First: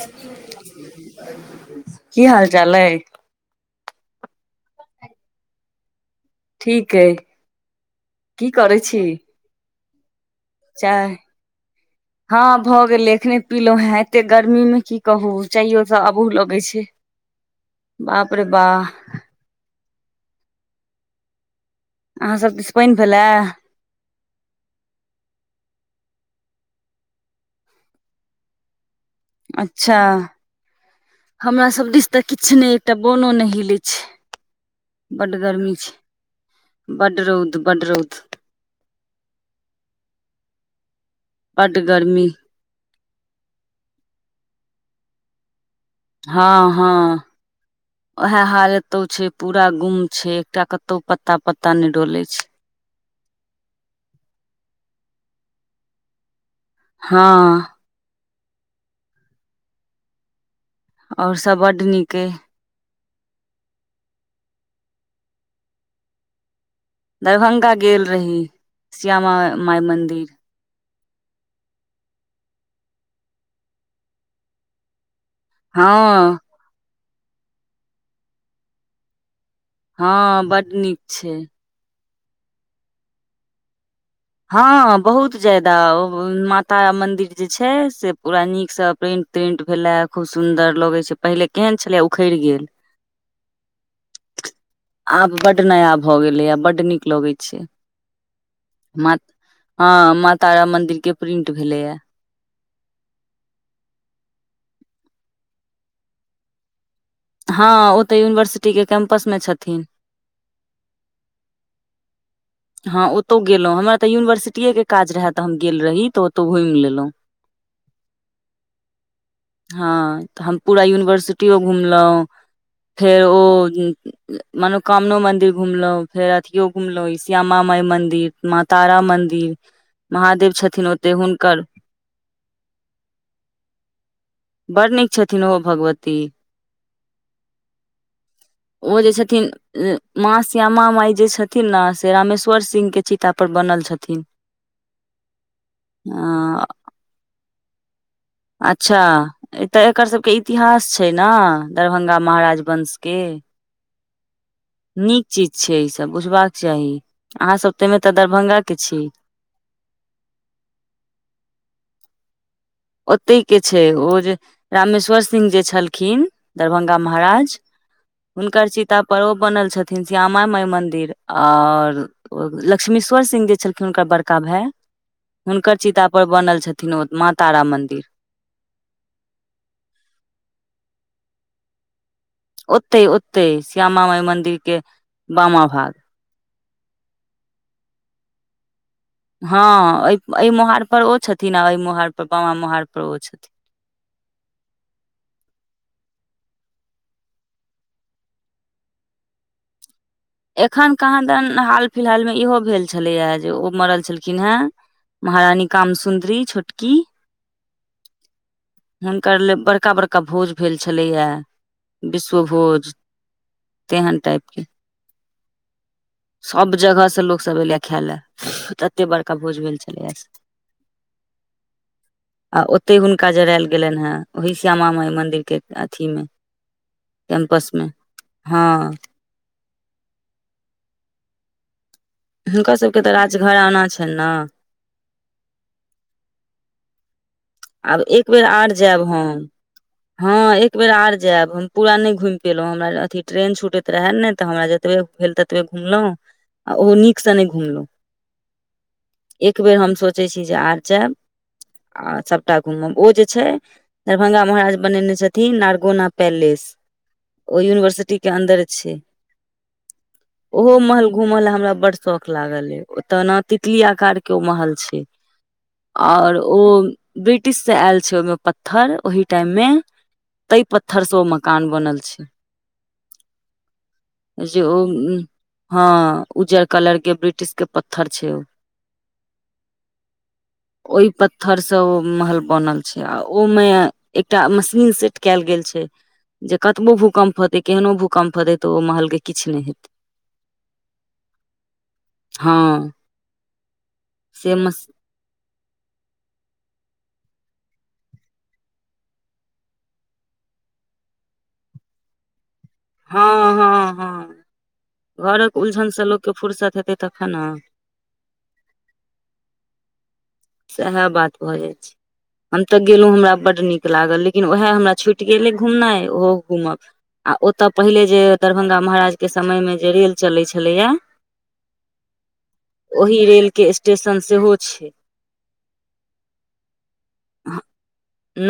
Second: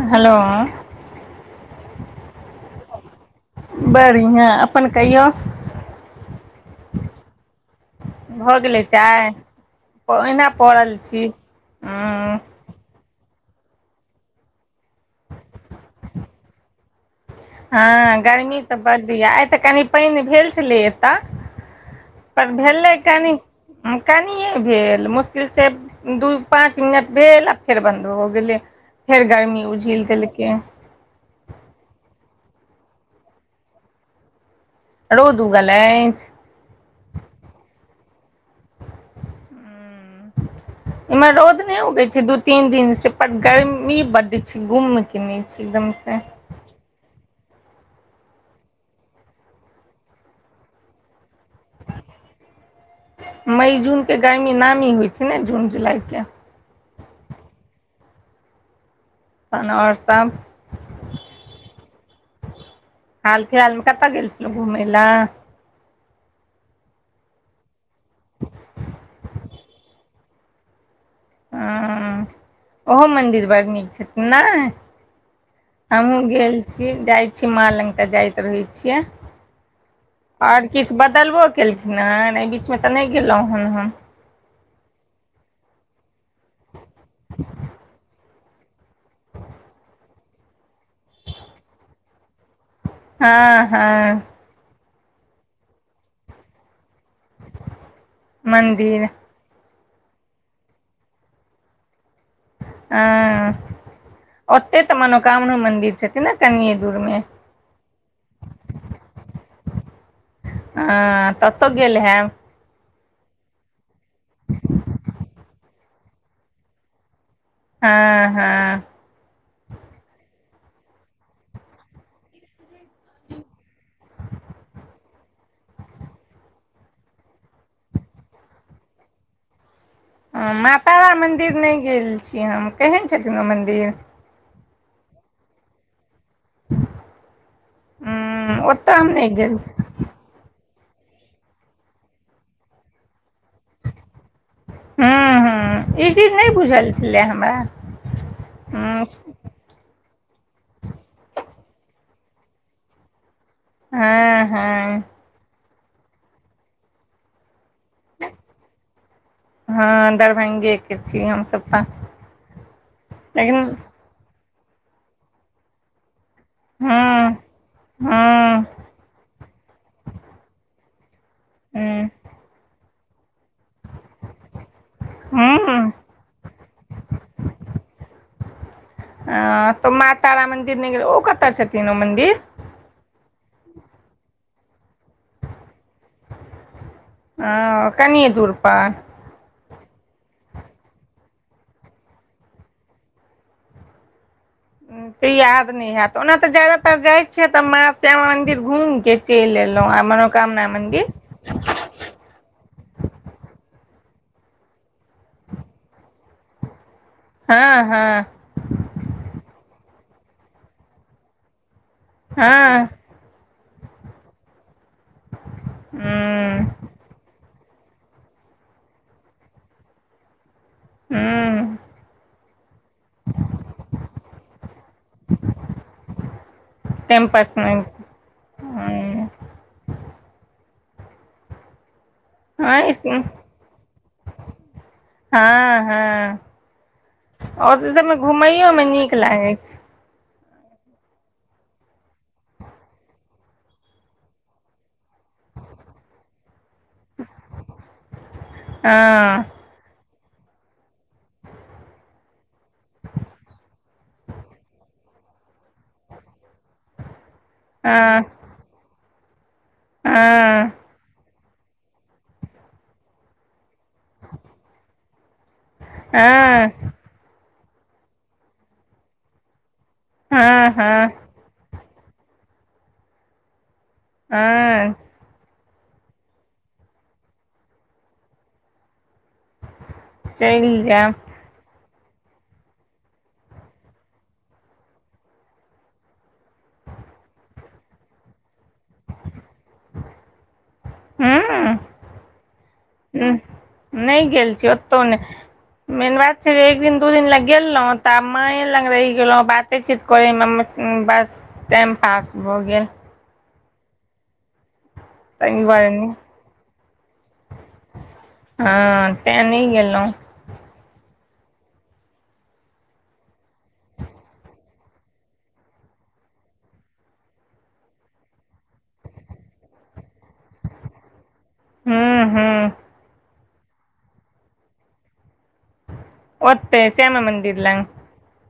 hello की हाल चाल अय बढ़ियाँ अपन कहियौ ठीक अइ की भऽ करै गेलै छी चाय ओहिना पड़ल चाय छी उँ हँ भऽ गेलै एखने पिलहु हें एते गर्मी में की कहू चायो त अबुह लगे छै ह [inaudible] हँ बाप रे गर्मी तऽ बाह बड्ड यए आइ तऽ कनि पानि भेल छलै एतय अहाँ पर सब दिस भेलै पानि भेलए कनि कनिे भेल मुश्किल से दू पाच मिनट भेल आ फेर बन्द भ गेलै फेर गर्मी अच्छा उझिल देलकै हमरा सब दिस तऽ किछु नहि एकटा बोनो नहि हिलै छै बड्ड रौद गर्मी उगल छै अछि बड्ड रौद बड्ड रौद इमहर रौद बड्ड नहि उगे छै गर्मी दू तीन दिन से पर गर्मी बड्ड छै गुम के न छै एकदम से हँ हँ उएह हाल एतौ छै पूरा गुम छै एकटा कतौ पत्ता पत्ता नहि डोले छै मइ जून के गर्मी नामी होइत छै ने जून जुलाइके हाँ तहन आओर सभ आओर सभ बड नीक अइ हाल फिलहालमे कतऽ गेल छल घुमै लए दरभंगा गेल रही श्यामा माइ मन्दिर हँ हुँ -ओहो मन्दिर बड़ नीक छथिन ने हमहूँ हँ गेल छी जाइ छी मां लग तऽ जाइत रहै छियै हँ आओर बड नीक किछु छै बदलबो केलखिन हेँ एहि बीचमे तऽ नहि गेलहुँ हेन हम हँ बहुत जादाा माता मंदिर जे छै से पूरा नीकसँ प्रेंट प्रेंट भेलेआ खूब सुंदर लगे छै पहिले केहन छले उखैड़ गेल हँ हँ आब बड नया भऽ गेलै आ बडड नीक लगै छै मन्द मां तारा मंदिर के प्रिंट भेलेया हँ ओते तऽ मनोकामना मंन्दिर छथिन ने कनिये दूर मे हँ ओ तऽ यूनिवर्सिटीक के कैम्पस मे छथिन हँ त ओतऽ गेल हैब हँ ओतहु गेलहुँ हमरा तऽ यूनिवर्सिटीएके काज रहय तऽ हम गेल रही तऽ ओतहु घुमि लेलहुँ हँ हँ हँ तऽ हम पूरा यूनिवर्सिटियो घुमलहुँ फेर ओ मनोकामना मंदिर घुमलो फेर अथियो घुमलों इस श्यामा माइ मन्दिर माँ तारा मन्दिर हँ माँ तारा मन्दिर नहि गेल छी हम केहन छथिन ओ मन्दिर बड़ नीक छथिन ओ हो भगवती उंम्म ओतऽ ओ हम जे नहि छथिन गेल छी माँ श्यामा माय जे छथिन ने से रमेश्वर सिंह के चीता पर बनल छथिन लै हमरा अच्छा हूँ ए तय एकर सभके इतिहास छै ने दरभंगा महाराज वंशके हँ हँ चीज छै ईसभ बुझबाक चाही अहाँसभ तऽहिमे तऽ दरभंगा के छी हँ दरभंगेके छी हमसभ तऽ ओतहि के लेकिन छै ओ जे रामेश्वर सिंह जे छलखिन दरभंगा हँ महाराज हँ हुनकर चिता पर ओ बनल छथिन श्यामा माई मंन्दिर आर लक्ष्मीश्वर सिंह जे छलखिन हुनकर बड़का भाई हूँ हुनकर हूँ चित ओइ पर बनल छथिन ओ माँ तारा मंदिर ह तऽ माँ तारा मन्दिर नहि गेलै ओ कतय छथिन ओ मन्दिर ओते ओते श्यामा माइ मंन्दिर के बामा भाग ओ कनि दूर‌ पर हँ अइ मोहाड़ पर ओ छथिन आ अइ मोहड़ पर बामा मोहड़ पर ओ छथिन त याद नै हैयत ओना तऽ जादातर जाय छिय तऽ माँ श्यामा मंदिर घूम के चेल एलो आ मर एखन कहाँ दन हाल फिलहालमे इहो भेल छलैए जे ओ मरल छलखिन हेँ महारानी कामसुन्दरी छोटकी हँ हँ हुनकर ले बड़का बड़का भोज भेल छलैए हँ विश्वभोज तेहन टाइप के हूँ सब जगह स लोक सब एलैया खाय ले एते बड़का भोज भेल छलैया हू आ ओते हुनका जरैल केनहै वहि श्यामा माई मंदिर के अथी मे कैंप्स कैम्पसमे में हँ हूँ हुनका हँ इस सबके तऽ राज घराना छै न हँ हँ ओ आब सभमे एक बेर आर घुमैयो मे जायब नीक हम लागै छै हँ एक बेेर आर जायब हम पूरा नहि घुमि पियलहुँं हमरा अथी ट्रेन छुटैत रहए ने तऽ हमरा जतबे भेल तत बे घुमलो ओहो नीक सँ नहि घुमलहु हँ एक बेर हम सोचै छी जे आर जायब आ सब टा घुमब ओ जे छै दरभंगा महाराज बनेने छथिन नारगौना पैलेस ओ यूनिवर्सिटी हँ के अन्दर छै हँ ओहो महल घूम ले हमरा बड शौक लागल ऐ ओतता न तितलिया प्रकार के ओ महल छै आओर ओ हँ ब्रिटिश स आयल छै ओइमे पत्थर ओहि टाइम में ते हँ पत्थर से ओ हँ मे कान बनल छै जे ओ हँ उ हँ उज्जर कलर के ब्रिटिश के पत्थर छै ओ चलि ओहि जायब पत्थर स से ओ महल बनल छै आ ओमे एकटा मशीन सेट कयल गेल छै जे कतबो भूकम्प हेतै केहनो भूकम्प हेतै तऽ ओ महलके किछ नहि हेतै ह हँ ह नहि गेल से छी मस ओतो नै मेन बात छै जे एक दिन दू दिन लै गेलो तऽ माँए लग रहि गेलहुँ बाते चीत करै मे म्म बस टाइम पास भऽ गेल हँ हँ हँ घरक ताहि उलझन दुआरे से नहि लोकके फुर्सत हेतै तखन हँ ते नै गेलहुँ सएह बात भऽ जाइ छै हम तऽ गेलहुँं हमरा बड्ड नीक लागल लेकिन ओएह हमरा छुटि गेलै घूमनाइ ओहो घूमब आ ओतअ पहिले जे दरभंगा महाराज के समय मे जे रेल चलैय छलैए हूँ हूँ ओहि रेल के स्टेशन सेहो छै ओते श्यामा मन्दिर लग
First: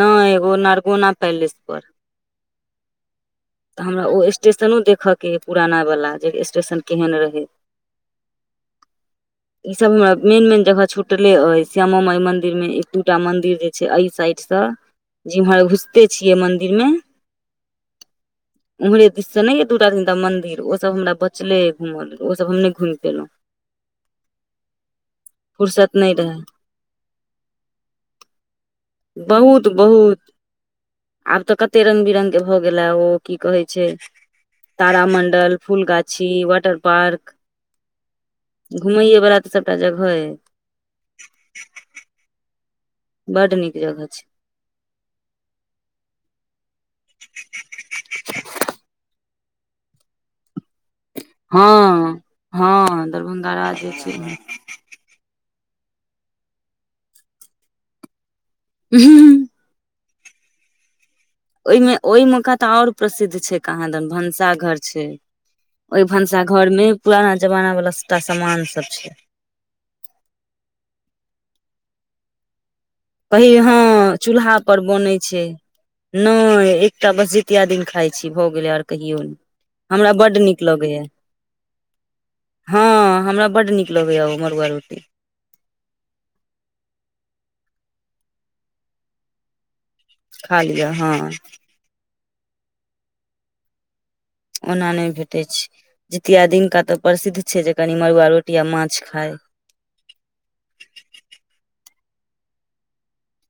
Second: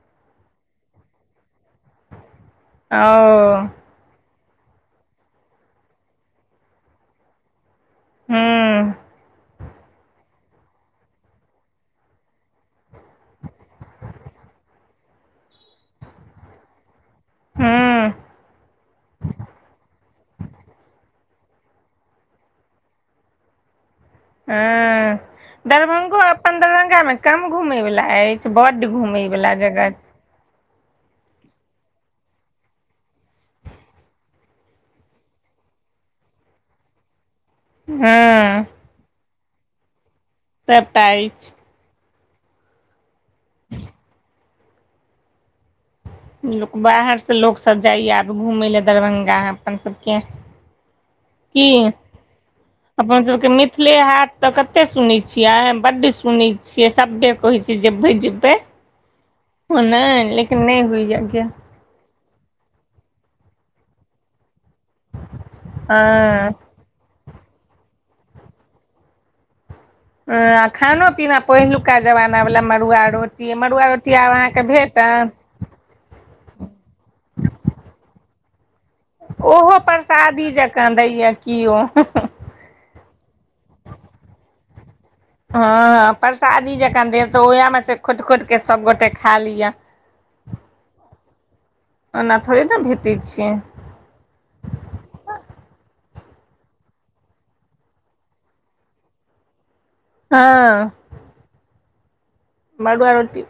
नइ ओ नरगौना पैलेस पर ओ तऽ हमरा ओ स्टेशनो देखऽके यइ पुराना वला जे स्टेशन केहन रहै हूँ ई सब हमरा मेन मेन जगह छुटले अछि श्यामा माई मंदिर मे एक दूटा मंदिर जे छै अय साइड स जिम्हर घूस के छियै मन्दिरमे हूँ ओम्हरे दिससँ नहि ने यऽ दू टा तीनटा मंन्दिर ओसभ हमरा बचले य घूमय लेल ओसभ हम नहि घुमि पे अयलहुँ हँ फुर्सत नहि -दरभङ्ंगो रहै अपन्दरभङ्गामे कम घूमे वला अछि बड्ड घूमे वला बहुत जगह बहुत आब तऽ कते रंग बिरंगग के भऽ गेलै ओ की कहै छै तारा मण्डल फूलगाछी वाटर पार्क हँ घुमैये बला तऽ सभटा जगह हइ सभटा अछि बड नीक जगह छै लोक बाहर से लोक सब जाइया आब घूमय लए दरभंगा अपन सबके की हँ हँ अपन सबके दरभंगा राज जे मिथिले हाट तऽ कते सुने छिअ बड्ड सुनै छियै सभे कहै छ जबै जेबै हुँ हुंम ओ नहि लेकिन नहि होइया गे ओहिमे ओहि मौका तऽ और प्रसिद्ध छै कहाँ दन भनसाघर छै हँ ओहि भनसा घर मे पुराना जमाना वालला सबटा सामान सब छै अ खानो पीना पहिलुका जबाना वला मरुआ कही हँ चूल्हा पर बनै छै नहि एकटा बस जितिया दिन खाइ छी भऽ गेलै आर कहियौ ओहो नहि हमरा बड्ड परसादी नीक जकाँ लगैया दैया किओ हँ हमरा बड्ड नीक लगैएा उ मरुआ रोटी हँ हँ परसादी जखन देब तऽ उएहमे से खोँट खोँट कऽ सभगोटे खा लिअ खा लिअ हँ ओना थोड़े ने भेटै छै ओना नहि भेटैत छै जितिया दिनका तऽ प्रसिद्ध छै जे कनि मड़ुआ रोटी आ माछ खाइ हँ मड़ुआ रोटी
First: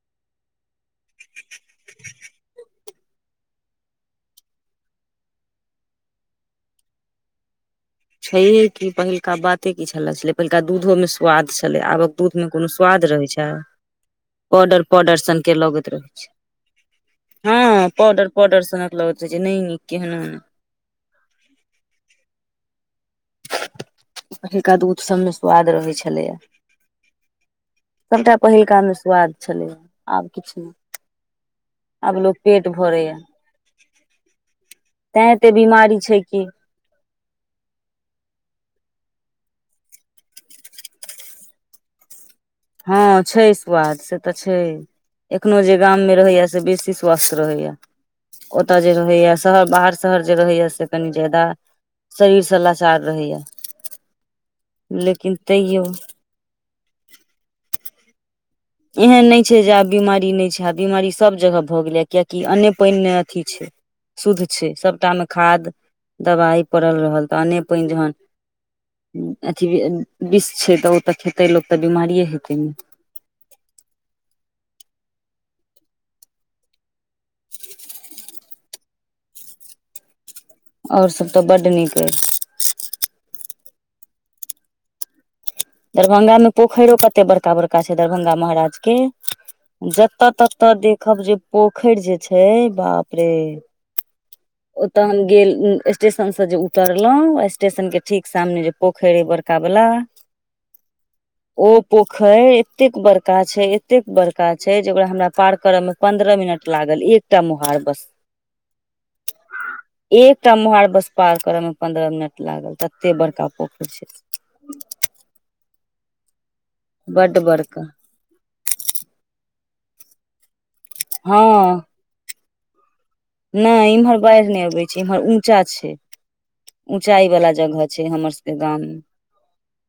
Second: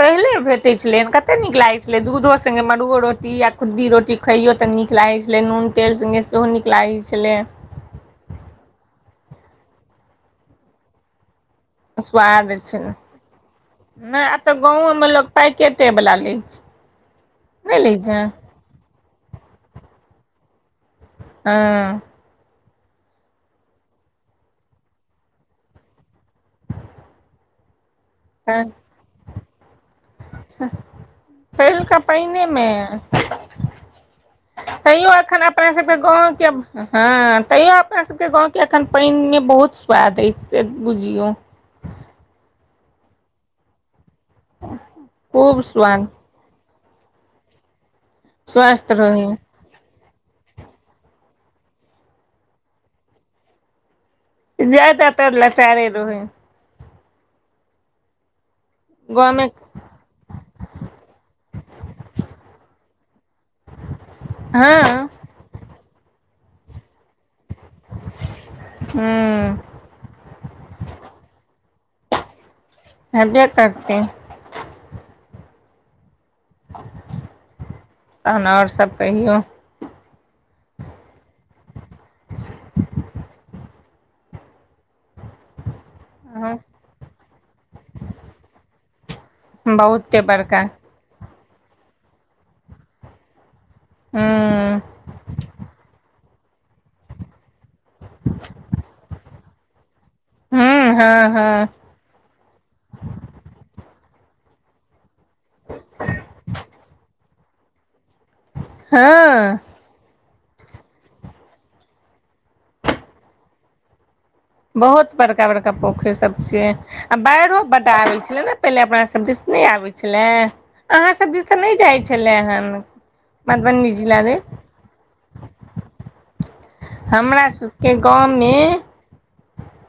पहिले भेटैत छलै कते नीक लागैत छलै दूधो सङ् मड़ ओ रोटी या खुद्दी रोटी खइयो तऽ नीक लागै छलै नून तेल सङ्गे सेहो नीक लागै छलै छैे कि पहिलका बाते की छल छलै पहिलका दूधो मे स्वाद छलै आबक दूध मे स्वाद कोनो छलै स्वाद रहैत छै नहि आब तऽ पाउडर गाँवोमे पाउडर लोक सनके पैकेटे लगैत वला रहै छै लै हँ नहि लै छै पाउडर पाउडर सनक लगय छै नय नीक केहनो हँ पहिलका दुध समे स्वाद रहैत छलैया सभटा तऽ पहिलकामे स्वाद छलै आब किछु नहि पहिलका आब लोक पहिनेमे पेट भरैया तैयो तैं अखन एते अपना सबके बीमारी छै गाँवके कि हँ तैयो अपना सबके गाँवके एखन पानिमे बहुत स्वाद अछि से बुझियौ हँ छै स्वाद से तऽ छै एखनो खूब जे स्वाद गाममे रहैया से बेसी स्वस्थ रहैया ओत स्वस्थ जे रहैया रहै शहर बाहर शहर जे रहैया से कनी ज्यादा शरीर से लाचार रहैया लेकिन जादातर तैयो लाचारे रहै एहन नहि गाँवमे छै जे आब बिमारी नहि छै आब बिमारी सभ जगह भऽ गेलै कियकि अन्ने पानि न अथी छै शुद्ध छै हँ सबटा मे खाद दबाइ पड़ल रहल तहने पनि जहन हूँ अथी भी बिष छै तऽ ओ तऽ खेतै लोक तऽ बिमारिए हेतै ने हबे करतै तहन आओर सब कहियौ आओर सब तऽ बड्ड नीक अइ दरभंगा मे पोखइरो कते बड़का बड़का छै दरभंगा महाराज के बहुते जत बड़का तत देखब जे पोखरि जे छै बाप रे ह्म ओ तह हम गेल स्टेशन से जे उतरलहुं स्टेशन के ठीक सामने जे पोखरि अई बड़ का बला ह्म हँ हँ पोखरि एतेक बड़का छै एतेक बड़का छै जे ओकरा हमरा पार करअ में पन्द्रह मिनट लागल एकटा मोहार बस हँ एकटा मोहार बस पार कर में पन्द्रह मिनट लागल तत्ते बड़का पोखरि छै से बहत बड़का बड़का पोखरि सब छै आ बड्ड बाइरो बड़का बड्ड आबैे छलै नै पहिले अपना सब दिस नहि आबै छलै अहाँ सब हँ दिस तऽ नहि जाइ छलै हन मधुबनी नहि इम्हर जिला मे बाढ़ि नहि अबै छै इम्हर ऊँचा छै ऊँचाई हमरा वाला जगह सबके छै हमर सबके गाम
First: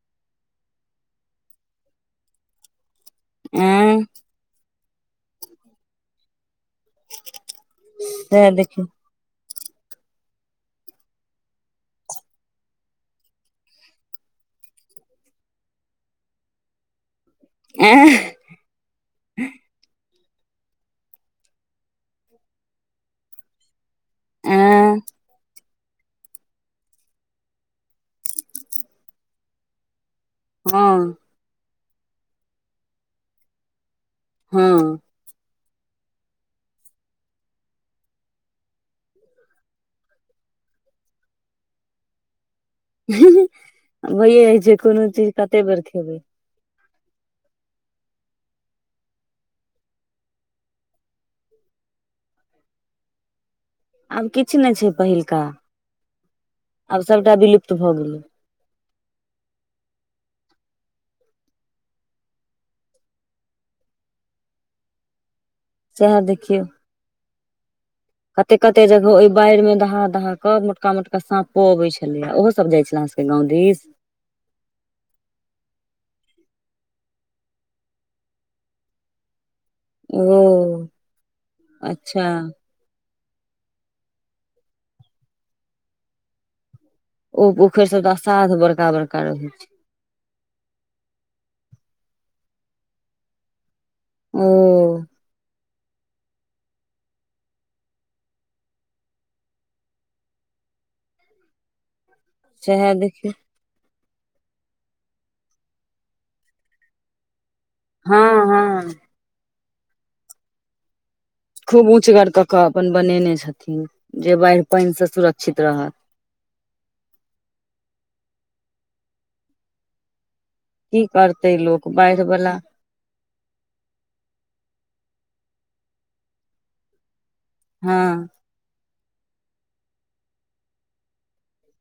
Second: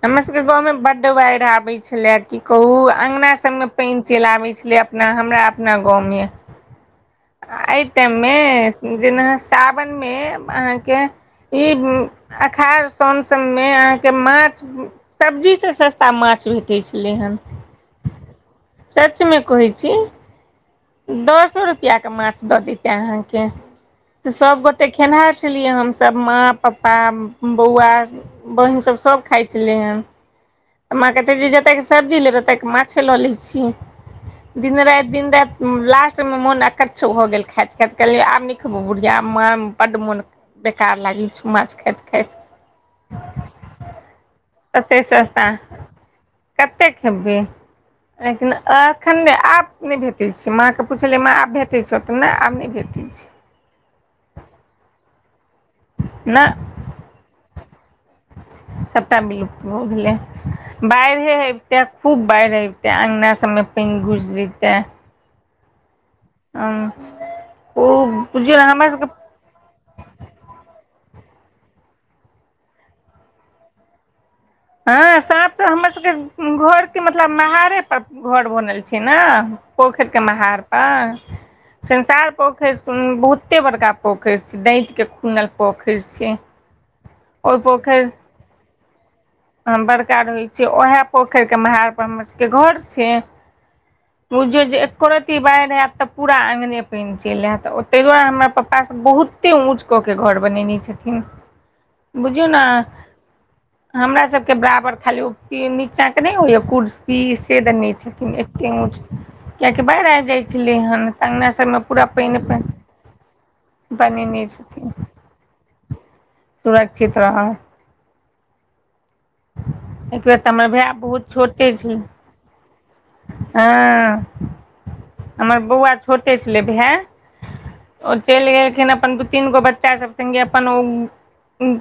हमर सबके गाँवमे बड्ड बाढ़ि आबै छलै की कहू अंगना सबमे पानि एं चलि आबैत छलैया ना हमरा अपना गाँवमे आ अय टाइम मे सएह देखियौ जेना सावनमे अहाँके ई अखार सउन सबमे अहाँ के माछ सब्जी सँ सस्ता माछ भेटै छलै हन ऐह सच मे कहै छी दसो रुपया के माछ द दितै अहाँके सबगोटे एं खेनहार छलियै हम सब माँ पप्पा बौआ बहिन सब सब खाइ छलै हन माँ हँ कहते जे जतयके सब्जी लेबै ओतयके माछे लऽ लै छि दिन हँ राति दिन राति लास्टमे मोन अकच्छ भ गेल खाइत खाइत कहलियै आब नहि खेबौ बुढ़िआ आ आम बड मोन बेकार लागै छो माछ खाइत खाइत भइये जइ छै कोनो चीज कते बेर खेबै कतेक खेबै लेकिन एखन आब नै भेटैत छै माँके पुछलियै माँ आब भेटै छै तऽ नहि आब नै भेटै छै आब किछ नै छै पहिलका ना आब सबटा बिलुप्त भ गेलै सबटा बिलुप्त भ गेलै बाइरहे हबतै खूब बाइरहे अबितै अंगना सब मे पइन घुस जेतै सैहै देख अह ओह कते कते जगह ओइ बाढ़ि मे दहा दहा क मोटका मोटका साँपो अबै छलै ओहो सब जाइ छलै आहाँ सबके गांम दिस हँ साप त हमर सबके घरके मतलब महारे पर घर बनल छै ने पोखर के महार ओ पर अच्छा संंसार पोखरि बहुते बड़का पोखरि छै दैत के खुनल पोखरि छै ओ पोखरि सब तऽ असाध बड़का बड़का रहै छै बड़का रहै छै उएहे पोखरि के महार पर हमर सबके घर छै ओ बुझियो जे एको रती बाढ़ि आयत तऽ पूरा अँ्गने पानि चलि आयत ताहि दुआरे हमरा पप्पा सब बहुत एते ऊँच कऽ के घर बनेने छथिन बुझियौ ने सएहे देखी हमरा सब के बराबर खाली उक्ति नीच्चा के नहि हो या कुर्सी से दने हँ छथिन एते हँ ऊँच कियकि बाढ़ि आब जाइ छलै हन तऽ अंगना सबमे खूब पूरा ऊँचगर पानि कऽ केऽ अपन बनेने छथिन जे बनेने बाढ़ि छथिन पानि से सुरक्षित रहत सुरक्षित रह एक बेर तऽ हमर भाय बहुत छोटे छै बला हँ हमर बौआ छोटे छले भाय ओ हँ चलि गेलखिन अपन तीन गो बच्चा सब संगे अपन ओ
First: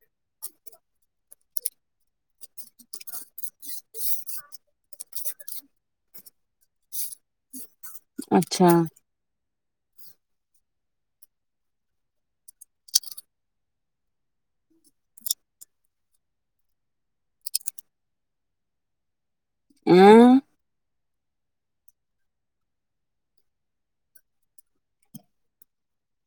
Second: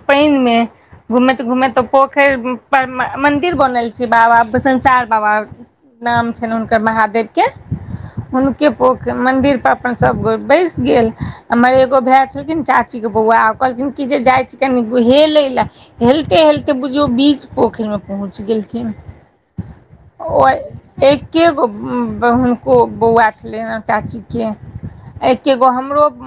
पानि मे घूमैत घूमैत पोखरि पर मंदिर बनल छै बाबा संनचार बाबा नाम छनि हुनकर महादेव के हुनके अच्छा पोख मंदिर पर अपन सब कोइ बैस गेल हमर एगो भाय छलखिन चाची के बौआ कहथिन कि जे जाइ छै कनि हेलै लए हेलते हेलते बुझियौ बीच पोखरिमे पहुँच गेलखिन एं ओ एक्के गो हुनको बौआ छलैँ हन चाचीके एकेगो हमरो